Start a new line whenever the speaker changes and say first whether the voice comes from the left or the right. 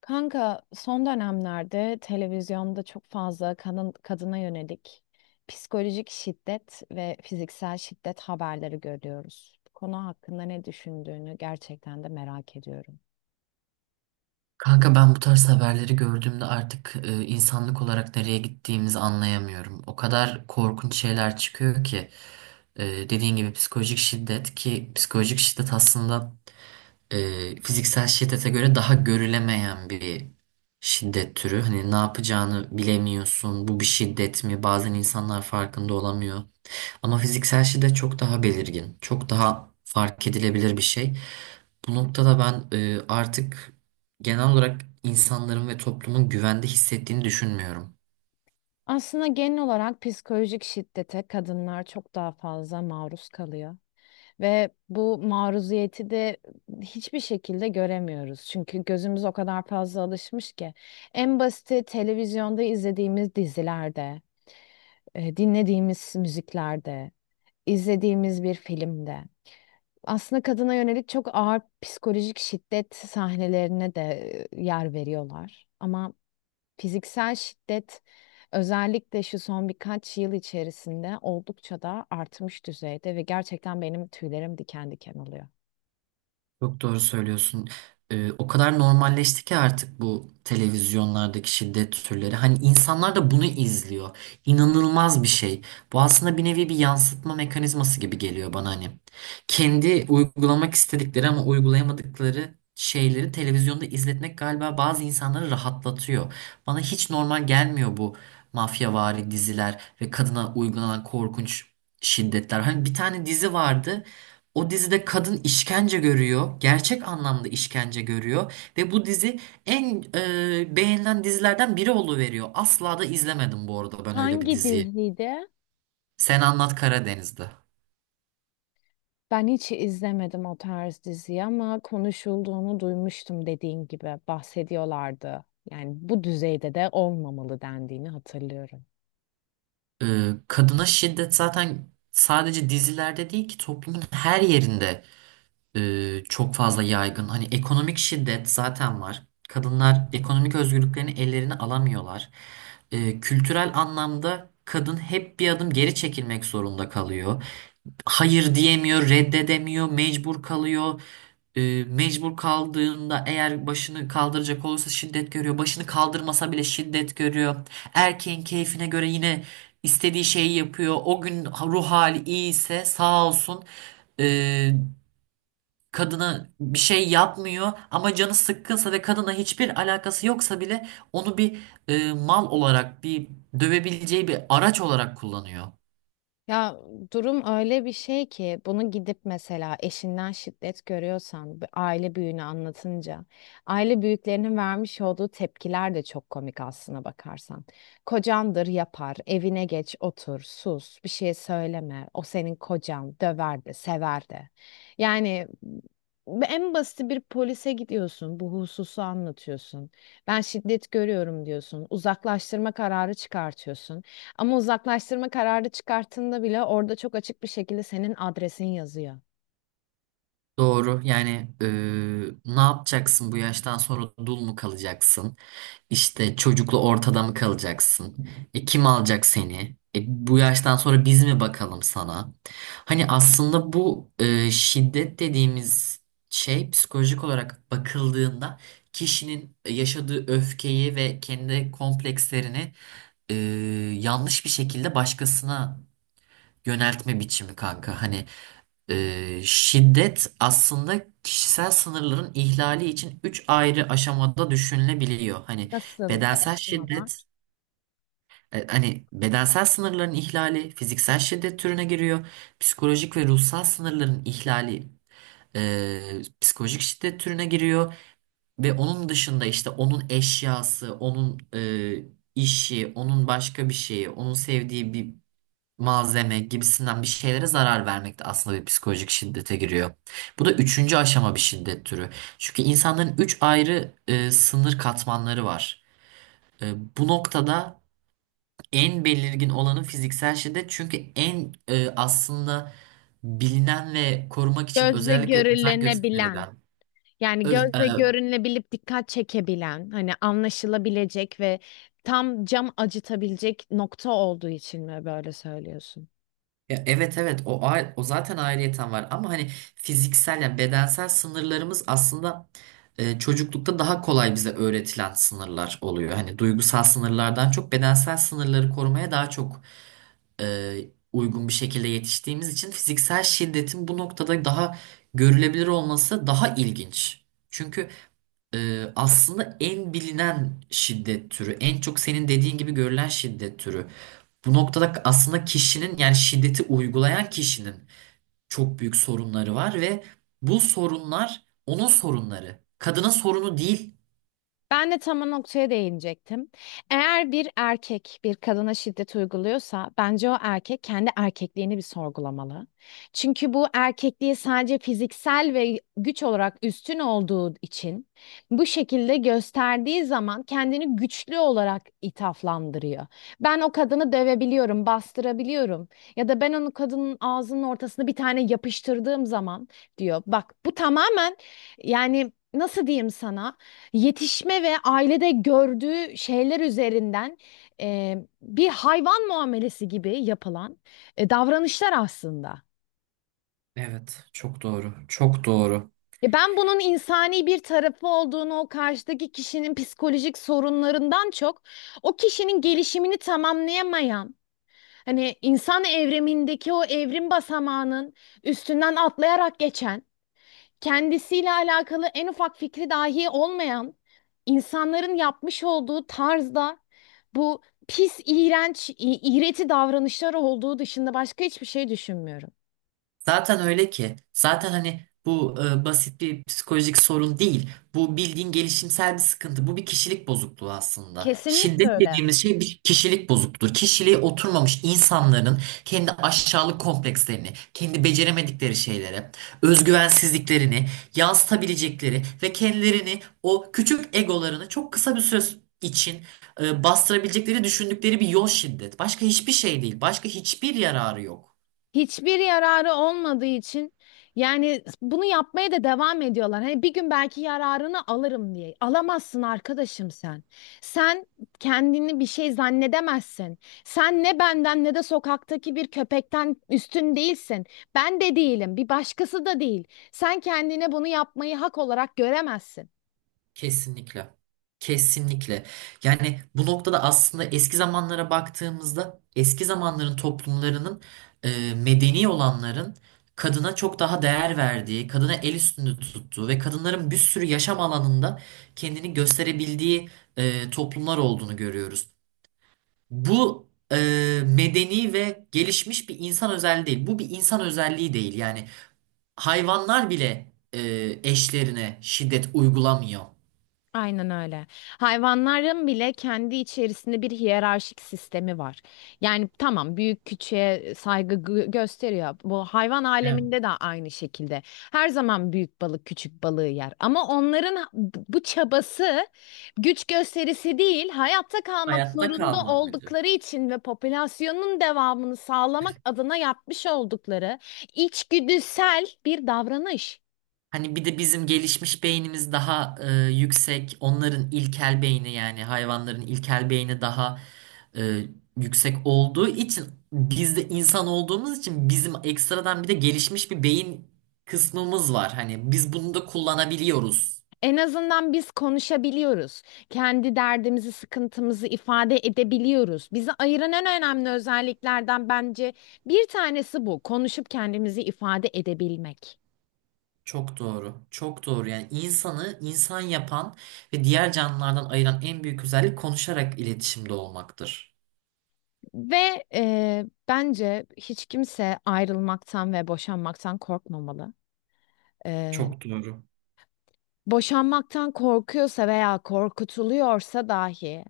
left: Kanka son dönemlerde televizyonda çok fazla kadın, kadına yönelik psikolojik şiddet ve fiziksel şiddet haberleri görüyoruz. Bu konu hakkında ne düşündüğünü gerçekten de merak ediyorum.
right: Kanka ben bu tarz haberleri gördüğümde artık insanlık olarak nereye gittiğimizi anlayamıyorum. O kadar korkunç şeyler çıkıyor ki dediğin gibi psikolojik şiddet ki psikolojik şiddet aslında fiziksel şiddete göre daha görülemeyen bir şiddet türü. Hani ne yapacağını bilemiyorsun. Bu bir şiddet mi? Bazen insanlar farkında olamıyor. Ama fiziksel şiddet çok daha belirgin, çok daha fark edilebilir bir şey. Bu noktada ben artık genel olarak insanların ve toplumun güvende hissettiğini düşünmüyorum.
left: Aslında genel olarak psikolojik şiddete kadınlar çok daha fazla maruz kalıyor ve bu maruziyeti de hiçbir şekilde göremiyoruz. Çünkü gözümüz o kadar fazla alışmış ki en basiti televizyonda izlediğimiz dizilerde dinlediğimiz müziklerde, izlediğimiz bir filmde. Aslında kadına yönelik çok ağır psikolojik şiddet sahnelerine de yer veriyorlar. Ama fiziksel şiddet özellikle şu son birkaç yıl içerisinde oldukça da artmış düzeyde ve gerçekten benim tüylerim diken diken oluyor.
right: Çok doğru söylüyorsun. O kadar normalleşti ki artık bu televizyonlardaki şiddet türleri. Hani insanlar da bunu izliyor. İnanılmaz bir şey. Bu aslında bir nevi bir yansıtma mekanizması gibi geliyor bana hani. Kendi uygulamak istedikleri ama uygulayamadıkları şeyleri televizyonda izletmek galiba bazı insanları rahatlatıyor. Bana hiç normal gelmiyor bu mafyavari diziler ve kadına uygulanan korkunç şiddetler. Hani bir tane dizi vardı. O dizide kadın işkence görüyor. Gerçek anlamda işkence görüyor. Ve bu dizi en beğenilen dizilerden biri oluveriyor. Asla da izlemedim bu arada ben öyle bir
left: Hangi
right: diziyi.
left: diziydi?
right: Sen Anlat Karadeniz'de.
left: Ben hiç izlemedim o tarz diziyi ama konuşulduğunu duymuştum, dediğin gibi bahsediyorlardı. Yani bu düzeyde de olmamalı dendiğini hatırlıyorum.
right: E, Kadına şiddet zaten sadece dizilerde değil ki toplumun her yerinde çok fazla yaygın. Hani ekonomik şiddet zaten var. Kadınlar ekonomik özgürlüklerini ellerine alamıyorlar. Kültürel anlamda kadın hep bir adım geri çekilmek zorunda kalıyor. Hayır diyemiyor, reddedemiyor, mecbur kalıyor. Mecbur kaldığında eğer başını kaldıracak olursa şiddet görüyor. Başını kaldırmasa bile şiddet görüyor. Erkeğin keyfine göre yine istediği şeyi yapıyor. O gün ruh hali iyi ise sağ olsun ee, kadına bir şey yapmıyor. Ama canı sıkkınsa ve kadına hiçbir alakası yoksa bile onu bir mal olarak bir dövebileceği bir araç olarak kullanıyor.
left: Ya, durum öyle bir şey ki bunu gidip mesela eşinden şiddet görüyorsan bir aile büyüğüne anlatınca aile büyüklerinin vermiş olduğu tepkiler de çok komik aslına bakarsan. Kocandır yapar, evine geç, otur, sus, bir şey söyleme. O senin kocan, döver de, sever de. Yani en basit bir polise gidiyorsun, bu hususu anlatıyorsun. Ben şiddet görüyorum diyorsun. Uzaklaştırma kararı çıkartıyorsun. Ama uzaklaştırma kararı çıkarttığında bile orada çok açık bir şekilde senin adresin yazıyor.
right: Doğru. Yani ne yapacaksın bu yaştan sonra dul mu kalacaksın? İşte çocukla ortada mı kalacaksın? Kim alacak seni? Bu yaştan sonra biz mi bakalım sana? Hani aslında bu şiddet dediğimiz şey psikolojik olarak bakıldığında kişinin yaşadığı öfkeyi ve kendi komplekslerini eee, yanlış bir şekilde başkasına yöneltme biçimi kanka. Hani şiddet aslında kişisel sınırların ihlali için üç ayrı aşamada düşünülebiliyor. Hani
left: Nasıl bir
right: bedensel
left: aşamalar?
right: şiddet, hani bedensel sınırların ihlali fiziksel şiddet türüne giriyor. Psikolojik ve ruhsal sınırların ihlali psikolojik şiddet türüne giriyor. Ve onun dışında işte onun eşyası, onun işi, onun başka bir şeyi, onun sevdiği bir malzeme gibisinden bir şeylere zarar vermek de aslında bir psikolojik şiddete giriyor. Bu da üçüncü aşama bir şiddet türü. Çünkü insanların üç ayrı sınır katmanları var. E, Bu noktada en belirgin olanı fiziksel şiddet. Çünkü en aslında bilinen ve korumak için
left: Gözle
right: özellikle özen
left: görülenebilen,
right: gösterilen,
left: yani
right: öz- e,
left: gözle görünebilip dikkat çekebilen, hani anlaşılabilecek ve tam cam acıtabilecek nokta olduğu için mi böyle söylüyorsun?
right: ya evet evet o o zaten ayrıyeten var ama hani fiziksel yani bedensel sınırlarımız aslında çocuklukta daha kolay bize öğretilen sınırlar oluyor. Hani duygusal sınırlardan çok bedensel sınırları korumaya daha çok e, uygun bir şekilde yetiştiğimiz için fiziksel şiddetin bu noktada daha görülebilir olması daha ilginç. Çünkü aslında en bilinen şiddet türü, en çok senin dediğin gibi görülen şiddet türü. Bu noktada aslında kişinin yani şiddeti uygulayan kişinin çok büyük sorunları var ve bu sorunlar onun sorunları. Kadının sorunu değil.
left: Ben de tam o noktaya değinecektim. Eğer bir erkek bir kadına şiddet uyguluyorsa bence o erkek kendi erkekliğini bir sorgulamalı. Çünkü bu erkekliği sadece fiziksel ve güç olarak üstün olduğu için bu şekilde gösterdiği zaman kendini güçlü olarak ithaflandırıyor. Ben o kadını dövebiliyorum, bastırabiliyorum ya da ben onu kadının ağzının ortasına bir tane yapıştırdığım zaman diyor. Bak bu tamamen, yani nasıl diyeyim sana? Yetişme ve ailede gördüğü şeyler üzerinden e, bir hayvan muamelesi gibi yapılan davranışlar aslında.
right: Evet, çok doğru. Çok doğru.
left: Ben bunun insani bir tarafı olduğunu, o karşıdaki kişinin psikolojik sorunlarından çok o kişinin gelişimini tamamlayamayan, hani insan evrimindeki o evrim basamağının üstünden atlayarak geçen kendisiyle alakalı en ufak fikri dahi olmayan insanların yapmış olduğu tarzda bu pis, iğrenç, iğreti davranışlar olduğu dışında başka hiçbir şey düşünmüyorum.
right: Zaten öyle ki. Zaten hani bu basit bir psikolojik sorun değil. Bu bildiğin gelişimsel bir sıkıntı. Bu bir kişilik bozukluğu aslında.
left: Kesinlikle
right: Şiddet
left: öyle.
right: dediğimiz şey bir kişilik bozukluğu. Kişiliği oturmamış insanların kendi aşağılık komplekslerini, kendi beceremedikleri şeylere, özgüvensizliklerini yansıtabilecekleri ve kendilerini o küçük egolarını çok kısa bir süre için bastırabilecekleri düşündükleri bir yol şiddet. Başka hiçbir şey değil. Başka hiçbir yararı yok.
left: Hiçbir yararı olmadığı için yani bunu yapmaya da devam ediyorlar. Hani bir gün belki yararını alırım diye. Alamazsın arkadaşım sen. Sen kendini bir şey zannedemezsin. Sen ne benden ne de sokaktaki bir köpekten üstün değilsin. Ben de değilim, bir başkası da değil. Sen kendine bunu yapmayı hak olarak göremezsin.
right: Kesinlikle. Kesinlikle. Yani bu noktada aslında eski zamanlara baktığımızda eski zamanların toplumlarının medeni olanların kadına çok daha değer verdiği, kadına el üstünde tuttuğu ve kadınların bir sürü yaşam alanında kendini gösterebildiği toplumlar olduğunu görüyoruz. Bu medeni ve gelişmiş bir insan özelliği değil. Bu bir insan özelliği değil. Yani hayvanlar bile eşlerine şiddet uygulamıyor.
left: Aynen öyle. Hayvanların bile kendi içerisinde bir hiyerarşik sistemi var. Yani tamam, büyük küçüğe saygı gösteriyor. Bu hayvan aleminde de aynı şekilde. Her zaman büyük balık küçük balığı yer. Ama onların bu çabası güç gösterisi değil, hayatta kalmak
right: Hayatta
left: zorunda
right: kalma amacı.
left: oldukları için ve popülasyonun devamını sağlamak adına yapmış oldukları içgüdüsel bir davranış.
right: Hani bir de bizim gelişmiş beynimiz daha yüksek. Onların ilkel beyni yani hayvanların ilkel beyni daha e, yüksek olduğu için biz de insan olduğumuz için bizim ekstradan bir de gelişmiş bir beyin kısmımız var. Hani biz bunu da kullanabiliyoruz.
left: En azından biz konuşabiliyoruz. Kendi derdimizi, sıkıntımızı ifade edebiliyoruz. Bizi ayıran en önemli özelliklerden bence bir tanesi bu. Konuşup kendimizi ifade edebilmek.
right: Çok doğru. Çok doğru. Yani insanı insan yapan ve diğer canlılardan ayıran en büyük özellik konuşarak iletişimde olmaktır.
left: Ve bence hiç kimse ayrılmaktan ve boşanmaktan korkmamalı. E,
right: Çok doğru.
left: Boşanmaktan korkuyorsa veya korkutuluyorsa dahi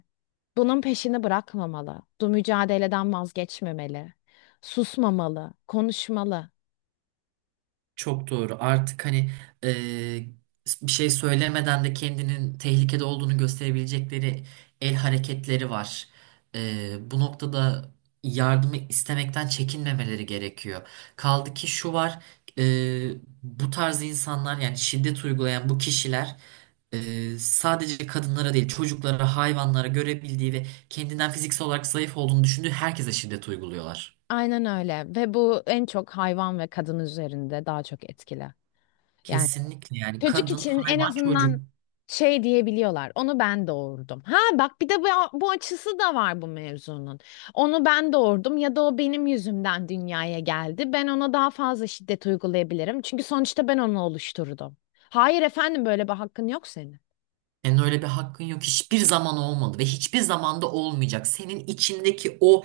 left: bunun peşini bırakmamalı. Bu mücadeleden vazgeçmemeli. Susmamalı, konuşmalı.
right: Çok doğru. Artık hani eee, bir şey söylemeden de kendinin tehlikede olduğunu gösterebilecekleri el hareketleri var. Bu noktada yardımı istemekten çekinmemeleri gerekiyor. Kaldı ki şu var, bu tarz insanlar yani şiddet uygulayan bu kişiler sadece kadınlara değil çocuklara, hayvanlara görebildiği ve kendinden fiziksel olarak zayıf olduğunu düşündüğü herkese şiddet uyguluyorlar.
left: Aynen öyle ve bu en çok hayvan ve kadın üzerinde daha çok etkili. Yani
right: Kesinlikle yani
left: çocuk
right: kadın,
left: için en
right: hayvan, çocuk.
left: azından şey diyebiliyorlar. Onu ben doğurdum. Ha bak, bir de bu, bu açısı da var bu mevzunun. Onu ben doğurdum ya da o benim yüzümden dünyaya geldi. Ben ona daha fazla şiddet uygulayabilirim. Çünkü sonuçta ben onu oluşturdum. Hayır efendim, böyle bir hakkın yok senin.
right: Senin öyle bir hakkın yok. Hiçbir zaman olmadı ve hiçbir zamanda olmayacak. Senin içindeki o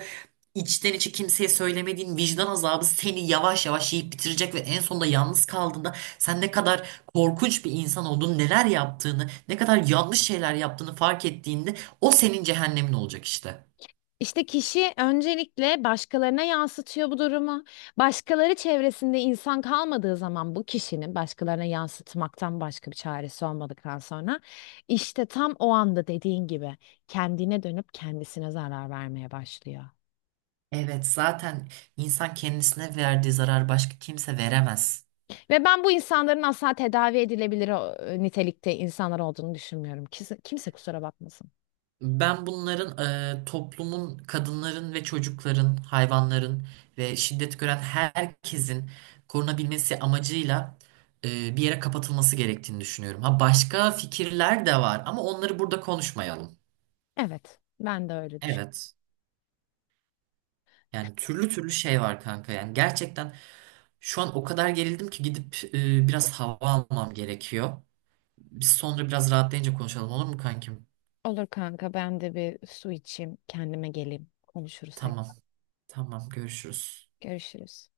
right: içten içe kimseye söylemediğin vicdan azabı seni yavaş yavaş yiyip bitirecek ve en sonunda yalnız kaldığında sen ne kadar korkunç bir insan olduğunu, neler yaptığını, ne kadar yanlış şeyler yaptığını fark ettiğinde o senin cehennemin olacak işte.
left: İşte kişi öncelikle başkalarına yansıtıyor bu durumu. Başkaları çevresinde insan kalmadığı zaman bu kişinin başkalarına yansıtmaktan başka bir çaresi olmadıktan sonra işte tam o anda dediğin gibi kendine dönüp kendisine zarar vermeye başlıyor.
right: Evet, zaten insan kendisine verdiği zarar başka kimse veremez.
left: Ve ben bu insanların asla tedavi edilebilir nitelikte insanlar olduğunu düşünmüyorum. Kimse, kimse kusura bakmasın.
right: Ben bunların toplumun, kadınların ve çocukların, hayvanların ve şiddet gören herkesin korunabilmesi amacıyla bir yere kapatılması gerektiğini düşünüyorum. Ha başka fikirler de var ama onları burada konuşmayalım.
left: Evet, ben de öyle düşünüyorum.
right: Evet. Yani türlü türlü şey var kanka. Yani gerçekten şu an o kadar gerildim ki gidip biraz hava almam gerekiyor. Biz sonra biraz rahatlayınca konuşalım olur mu kankim?
left: Olur kanka, ben de bir su içeyim, kendime geleyim, konuşuruz
right: Tamam.
left: tekrar.
right: Tamam görüşürüz.
left: Görüşürüz.